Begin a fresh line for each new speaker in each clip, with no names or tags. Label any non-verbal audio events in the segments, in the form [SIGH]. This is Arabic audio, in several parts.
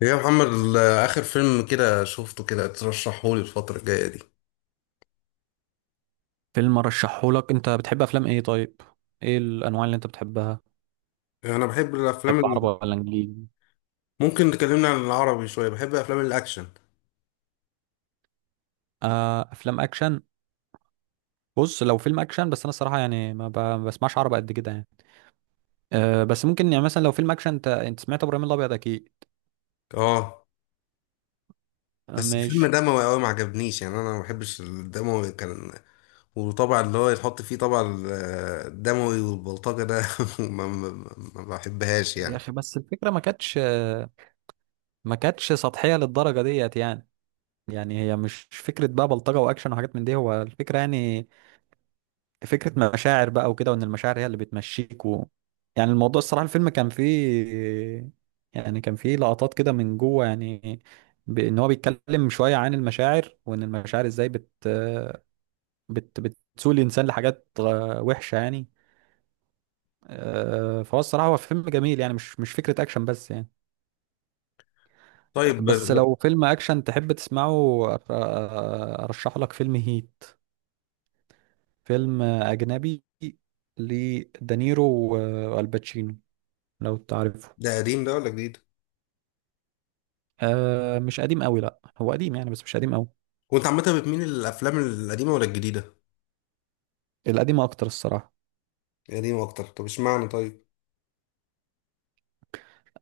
يا محمد آخر فيلم كده شفته كده ترشحهولي الفترة الجاية دي.
فيلم ارشحهولك، انت بتحب افلام ايه؟ طيب ايه الانواع اللي انت بتحبها؟
أنا بحب الأفلام
بتحب عربي ولا انجليزي؟
ممكن تكلمنا عن العربي شوية. بحب أفلام الأكشن.
آه، افلام اكشن. بص، لو فيلم اكشن بس انا الصراحه يعني ما بسمعش عربي قد كده يعني. آه بس ممكن يعني مثلا لو فيلم اكشن انت سمعت ابراهيم الابيض اكيد.
أه، بس الفيلم
ماشي.
دموي أوي ما عجبنيش. يعني أنا ما بحبش الدموي كان. وطبعا اللي هو يتحط فيه طبعا الدموي والبلطجة ده [LAUGHS] ما, ما, ما بحبهاش
يا
يعني.
اخي بس الفكره ما كانتش سطحيه للدرجه ديت يعني. يعني هي مش فكره بقى بلطجه واكشن وحاجات من دي، هو الفكره يعني. فكرة مشاعر بقى وكده، وان المشاعر هي اللي بتمشيك يعني الموضوع الصراحة الفيلم كان فيه، يعني كان فيه لقطات كده من جوه يعني. بان هو بيتكلم شوية عن المشاعر، وان المشاعر ازاي بت بت بتسوق الانسان لحاجات وحشة يعني. فهو الصراحة هو فيلم جميل يعني، مش فكرة اكشن بس يعني.
طيب،
بس لو فيلم اكشن تحب تسمعه ارشح لك فيلم هيت. فيلم اجنبي، لدانيرو والباتشينو، لو تعرفه.
ده قديم ده ولا جديد؟
آه مش قديم قوي، لا هو قديم يعني بس مش قديم قوي.
وأنت عامة بتميل للأفلام القديمة ولا الجديدة؟
القديم اكتر الصراحه.
القديمة أكتر. طب اشمعنى طيب؟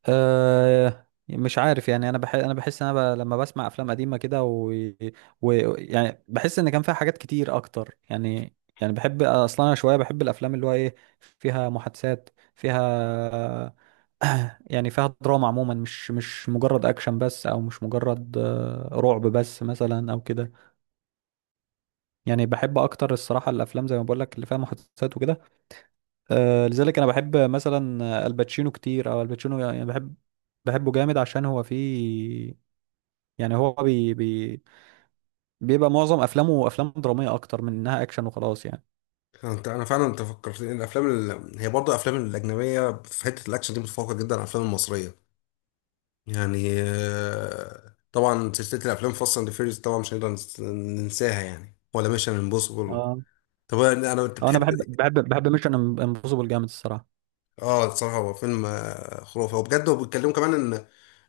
آه مش عارف يعني، انا بحس لما بسمع افلام قديمه كده و... و يعني بحس ان كان فيها حاجات كتير اكتر يعني. يعني بحب اصلا انا شويه بحب الافلام اللي هو ايه، فيها محادثات، فيها [CLEARS THROAT] يعني فيها دراما عموما، مش مجرد اكشن بس، او مش مجرد رعب بس مثلا او كده. يعني بحب اكتر الصراحه الافلام زي ما بقول لك اللي فيها محادثات وكده. لذلك انا بحب مثلا الباتشينو كتير، او الباتشينو يعني بحب، بحبه جامد عشان هو فيه، يعني هو بي بي بيبقى معظم افلامه افلام دراميه اكتر من انها اكشن وخلاص يعني.
انا فعلا، انت فكرتني الافلام هي برضه الافلام الاجنبيه في حته الاكشن دي متفوقه جدا على الافلام المصريه. يعني طبعا سلسله الافلام فاست اند فيريز طبعا مش هنقدر ننساها يعني، ولا ميشن امبوسيبل.
اه
طب انت
اه، انا
بتحب إيه؟
بحب ميشن امبوسيبل جامد الصراحه.
اه، الصراحه هو فيلم خرافي وبجد، وبيتكلموا كمان ان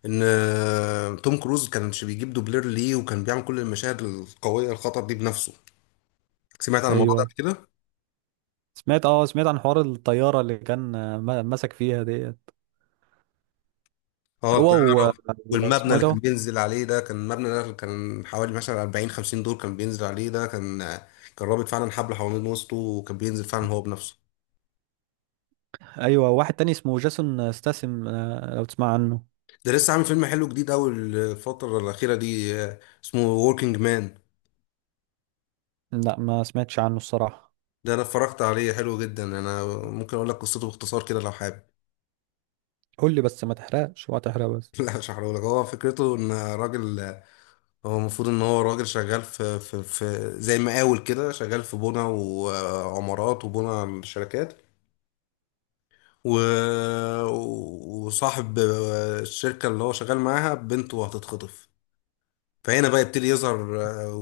ان توم كروز كانش بيجيب دوبلير ليه، وكان بيعمل كل المشاهد القويه الخطر دي بنفسه. سمعت عن الموضوع ده
ايوه
قبل كده.
سمعت، اه سمعت عن حوار الطياره اللي كان، مسك فيها ديت
اه،
هو و...
الطياره. والمبنى
واسمه ايه
اللي كان
ده.
بينزل عليه ده، كان مبنى ده كان حوالي مثلا 40 50 دور، كان بينزل عليه ده كان. كان رابط فعلا حبل حوالين وسطه، وكان بينزل فعلا هو بنفسه.
ايوه واحد تاني اسمه جاسون ستاسم، لو تسمع عنه.
ده لسه عامل فيلم حلو جديد قوي الفتره الاخيره دي، اسمه وركينج مان.
لا ما سمعتش عنه الصراحه.
ده انا اتفرجت عليه حلو جدا. انا ممكن اقول لك قصته باختصار كده لو حابب.
قول لي بس ما تحرقش ولا تحرق بس.
[LAUGHS] لا مش هحرقهولك. هو فكرته ان راجل، هو المفروض ان هو راجل شغال في زي مقاول كده، شغال في بنى وعمارات وبنى شركات و... وصاحب الشركة اللي هو شغال معاها بنته هتتخطف. فهنا بقى يبتدي يظهر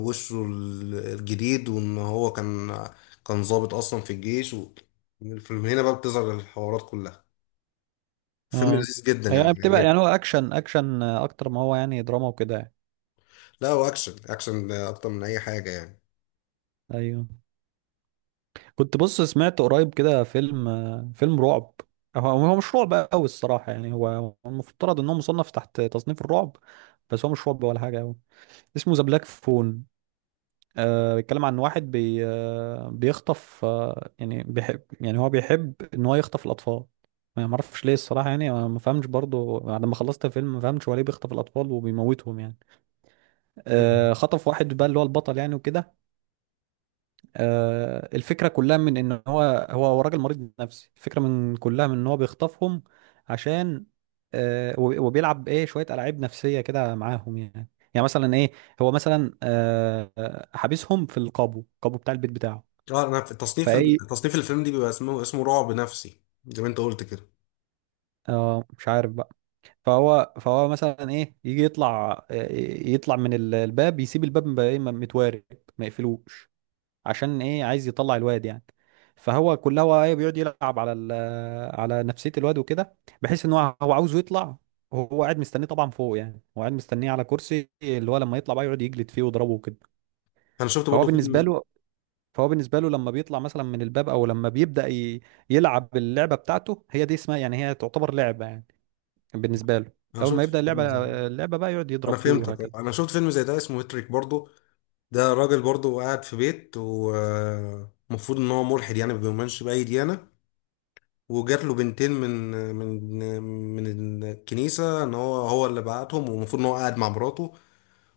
وشه الجديد، وان هو كان ضابط اصلا في الجيش. من هنا بقى بتظهر الحوارات كلها. فيلم
اه
لذيذ جدا يعني
يعني بتبقى،
عجبني.
يعني هو اكشن اكشن اكتر ما هو يعني دراما وكده يعني.
لا، هو اكشن اكشن اكتر من اي حاجة يعني.
ايوه كنت بص سمعت قريب كده فيلم، فيلم رعب. هو هو مش رعب قوي الصراحه يعني، هو المفترض ان هو مصنف تحت تصنيف الرعب، بس هو مش رعب ولا حاجه قوي. اسمه ذا بلاك فون. آه بيتكلم عن واحد بي بيخطف، آه يعني بيحب، يعني هو بيحب ان هو يخطف الاطفال. ما اعرفش ليه الصراحه يعني، أنا ما فهمش برضو بعد ما خلصت الفيلم ما فهمتش هو ليه بيخطف الاطفال وبيموتهم يعني.
مم.
خطف واحد بقى اللي هو البطل يعني وكده. الفكرة كلها من ان هو راجل مريض نفسي، الفكرة من كلها من ان هو بيخطفهم عشان، وبيلعب ايه شوية ألعاب نفسية كده معاهم يعني. يعني مثلا ايه، هو مثلا حابسهم في القابو بتاع البيت بتاعه.
اه، انا في تصنيف
فايه
تصنيف الفيلم دي بيبقى اسمه رعب نفسي زي ما انت قلت كده.
اه مش عارف بقى. فهو مثلا ايه يجي يطلع، يطلع من الباب، يسيب الباب بقى متوارب، ما يقفلوش، عشان ايه عايز يطلع الواد يعني. فهو كلها هو ايه بيقعد يلعب على على نفسية الواد وكده، بحيث ان هو عاوزه يطلع. هو قاعد مستنيه طبعا فوق يعني، هو قاعد مستنيه على كرسي، اللي هو لما يطلع بقى يقعد يجلد فيه ويضربه وكده.
انا شفت
فهو
برضو
بالنسبة
فيلم.
له، فهو بالنسبة له لما بيطلع مثلا من الباب، او لما بيبدأ يلعب اللعبة بتاعته، هي دي اسمها يعني، هي تعتبر لعبة يعني بالنسبة له.
انا
اول
شفت
ما يبدأ اللعبة،
فيلم زي ده.
اللعبة بقى يقعد
انا
يضرب فيه
فهمتك.
وهكذا.
انا شفت فيلم زي ده اسمه هيتريك برضو. ده راجل برضه قاعد في بيت، ومفروض ان هو ملحد يعني، ما بيؤمنش باي ديانه. وجات له بنتين من من الكنيسه، ان هو اللي بعتهم، ومفروض ان هو قاعد مع مراته.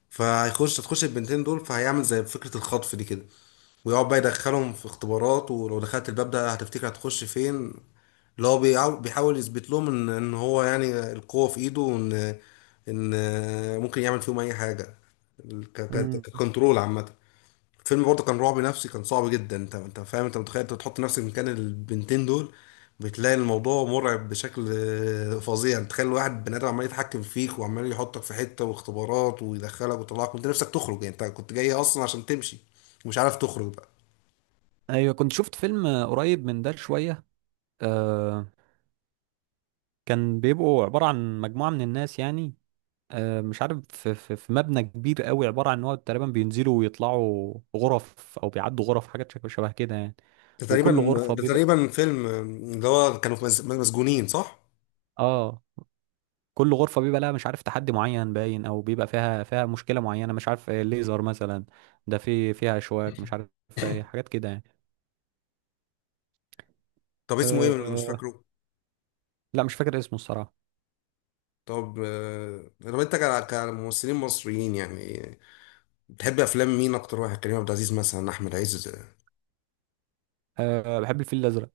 تخش البنتين دول، فهيعمل زي فكره الخطف دي كده. ويقعد بقى يدخلهم في اختبارات، ولو دخلت الباب ده هتفتكر هتخش فين. اللي هو بيحاول يثبت لهم ان هو يعني القوه في ايده، وان ان ممكن يعمل فيهم اي حاجه.
مم.
ككنترول عامه. الفيلم برضه كان رعب نفسي، كان صعب جدا. انت فاهم، انت متخيل، انت بتحط نفسك مكان البنتين دول. بتلاقي الموضوع مرعب بشكل فظيع. انت تخيل واحد بني ادم عمال يتحكم فيك، وعمال يحطك في حته واختبارات، ويدخلك ويطلعك وانت نفسك تخرج يعني، انت كنت جاي اصلا عشان تمشي. ومش عارف تخرج بقى.
ايوه كنت شفت فيلم قريب من ده شوية، كان بيبقوا عبارة عن مجموعة من الناس يعني، مش عارف في مبنى كبير قوي عبارة عن ان هو تقريبا بينزلوا ويطلعوا غرف او بيعدوا غرف، حاجات شبه كده يعني.
ده تقريبا
وكل غرفة
ده
بيبقى،
تقريبا فيلم، اللي هو كانوا في مسجونين صح؟
اه كل غرفة بيبقى لها مش عارف تحدي معين باين، او بيبقى فيها مشكلة معينة، مش عارف ليزر مثلا، ده في فيها اشواك، مش عارف، حاجات كده يعني.
طب اسمه ايه؟ مش
أه
فاكره.
لا مش فاكر اسمه الصراحة.
طب، لو انت كممثلين مصريين يعني، بتحب افلام مين اكتر واحد؟ كريم عبد العزيز مثلا، احمد عز.
أه بحب الفيل الازرق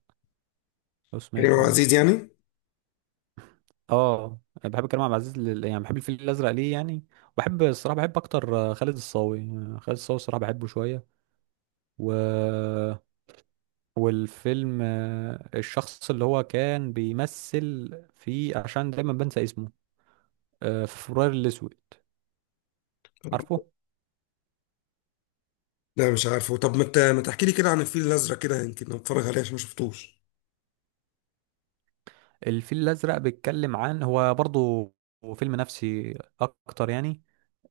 لو
كريم عبد
سمعته يعني.
العزيز يعني.
اه انا بحب كريم عبد العزيز لل... يعني بحب الفيل الازرق ليه يعني. بحب الصراحه بحب اكتر خالد الصاوي، خالد الصاوي الصراحه بحبه شويه. و والفيلم، الشخص اللي هو كان بيمثل فيه، عشان دايما بنسى اسمه، في فبراير الاسود، عارفه.
لا مش عارفه. طب ما تحكي لي كده عن الفيل الازرق، كده يمكن اتفرج عليه عشان ما شفتوش.
الفيل الأزرق بيتكلم عن، هو برضو فيلم نفسي أكتر يعني.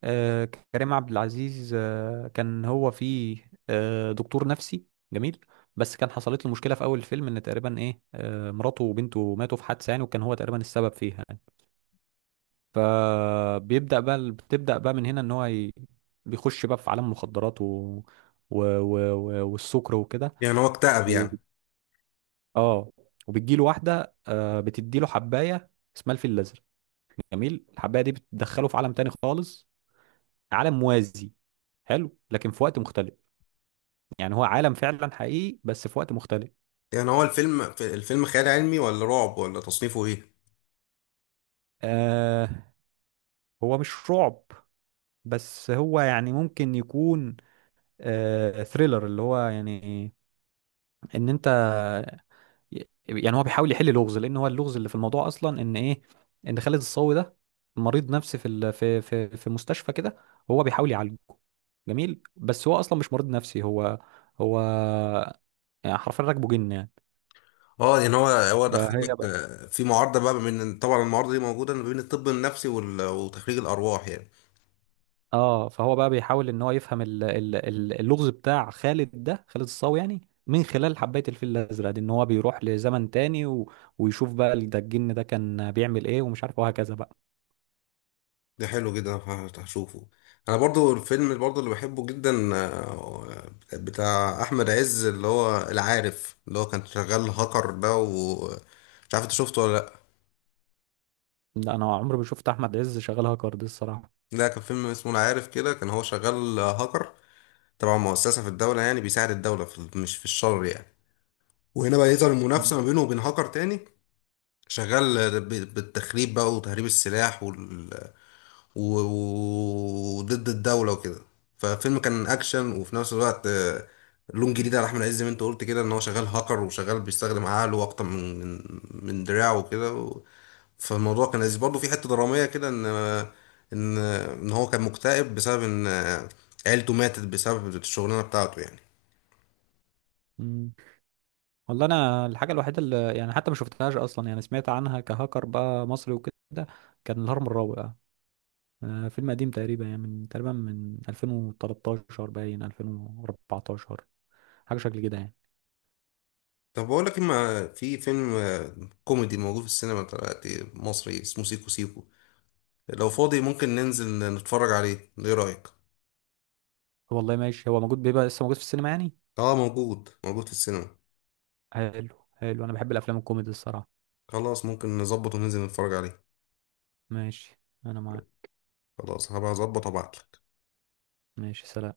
آه، كريم عبد العزيز كان هو فيه دكتور نفسي جميل، بس كان حصلت له مشكلة في أول الفيلم إن تقريبا إيه مراته وبنته ماتوا في حادثة يعني، وكان هو تقريبا السبب فيها يعني. فبيبدأ بقى بتبدأ بقى من هنا إن هو بيخش بقى في عالم مخدرات والسكر وكده
يعني هو اكتئب
و...
يعني.
اه. وبتجيله واحدة بتديله حباية اسمها الفيل الأزرق جميل. الحبايه دي بتدخله في عالم تاني خالص، عالم موازي حلو، لكن في وقت مختلف. يعني هو عالم فعلا حقيقي بس في وقت مختلف.
يعني هو الفيلم خيال علمي ولا رعب ولا تصنيفه ايه؟
آه، هو مش رعب، بس هو يعني ممكن يكون، آه ثريلر اللي هو يعني، ان انت، يعني هو بيحاول يحل لغز، لان هو اللغز اللي في الموضوع اصلا ان ايه، ان خالد الصاوي ده مريض نفسي في ال... في مستشفى كده، هو بيحاول يعالجه جميل، بس هو اصلا مش مريض نفسي، هو هو يعني حرفيا راكبه جن يعني.
اه، يعني هو
فهي
دخلك
بقى،
في معارضه بقى، من طبعا المعارضه دي موجوده ما بين الطب النفسي وتخريج الارواح يعني.
اه فهو بقى بيحاول ان هو يفهم ال... ال... اللغز بتاع خالد ده، خالد الصاوي يعني، من خلال حبايه الفيل الازرق دي، ان هو بيروح لزمن تاني ويشوف بقى ده الجن ده كان بيعمل ايه ومش عارف وهكذا بقى.
ده حلو جدا، هشوفه. انا برضو الفيلم برضو اللي بحبه جدا بتاع احمد عز اللي هو العارف، اللي هو كان شغال هاكر ده. ومش عارف انت شفته ولا لا؟
لا انا عمري ما شفت احمد عز شغال هاكر دي الصراحه.
ده كان فيلم اسمه انا عارف كده، كان هو شغال هاكر. تبع مؤسسة في الدولة يعني، بيساعد الدولة، في مش في الشر يعني. وهنا بقى يظهر
مم.
المنافسة ما بينه وبين هاكر تاني. شغال بالتخريب بقى وتهريب السلاح. و- وضد الدولة وكده. ففيلم كان أكشن وفي نفس الوقت، لون جديد على أحمد عز، زي ما أنت قلت كده، إن هو شغال هاكر وشغال بيستخدم عقله أكتر من دراعه وكده فالموضوع كان لذيذ برضه في حتة درامية كده، إن هو كان مكتئب بسبب إن عيلته ماتت بسبب الشغلانة بتاعته يعني.
مم. والله انا الحاجه الوحيده اللي يعني حتى ما شفتهاش اصلا يعني سمعت عنها كهاكر بقى مصري وكده، كان الهرم الرابع. فيلم قديم تقريبا يعني من تقريبا من 2013 باين 2014، حاجه شكل كده يعني.
طب بقول لك إما في فيلم كوميدي موجود في السينما دلوقتي، مصري، اسمه سيكو سيكو. لو فاضي ممكن ننزل نتفرج عليه، إيه رأيك؟
والله ماشي، هو موجود بيبقى لسه موجود في السينما يعني؟
اه، موجود موجود في السينما.
حلو حلو، انا بحب الافلام الكوميدي الصراحه.
خلاص، ممكن نظبط وننزل نتفرج عليه.
ماشي انا معاك.
خلاص، هبقى اظبط وابعتلك.
ماشي سلام.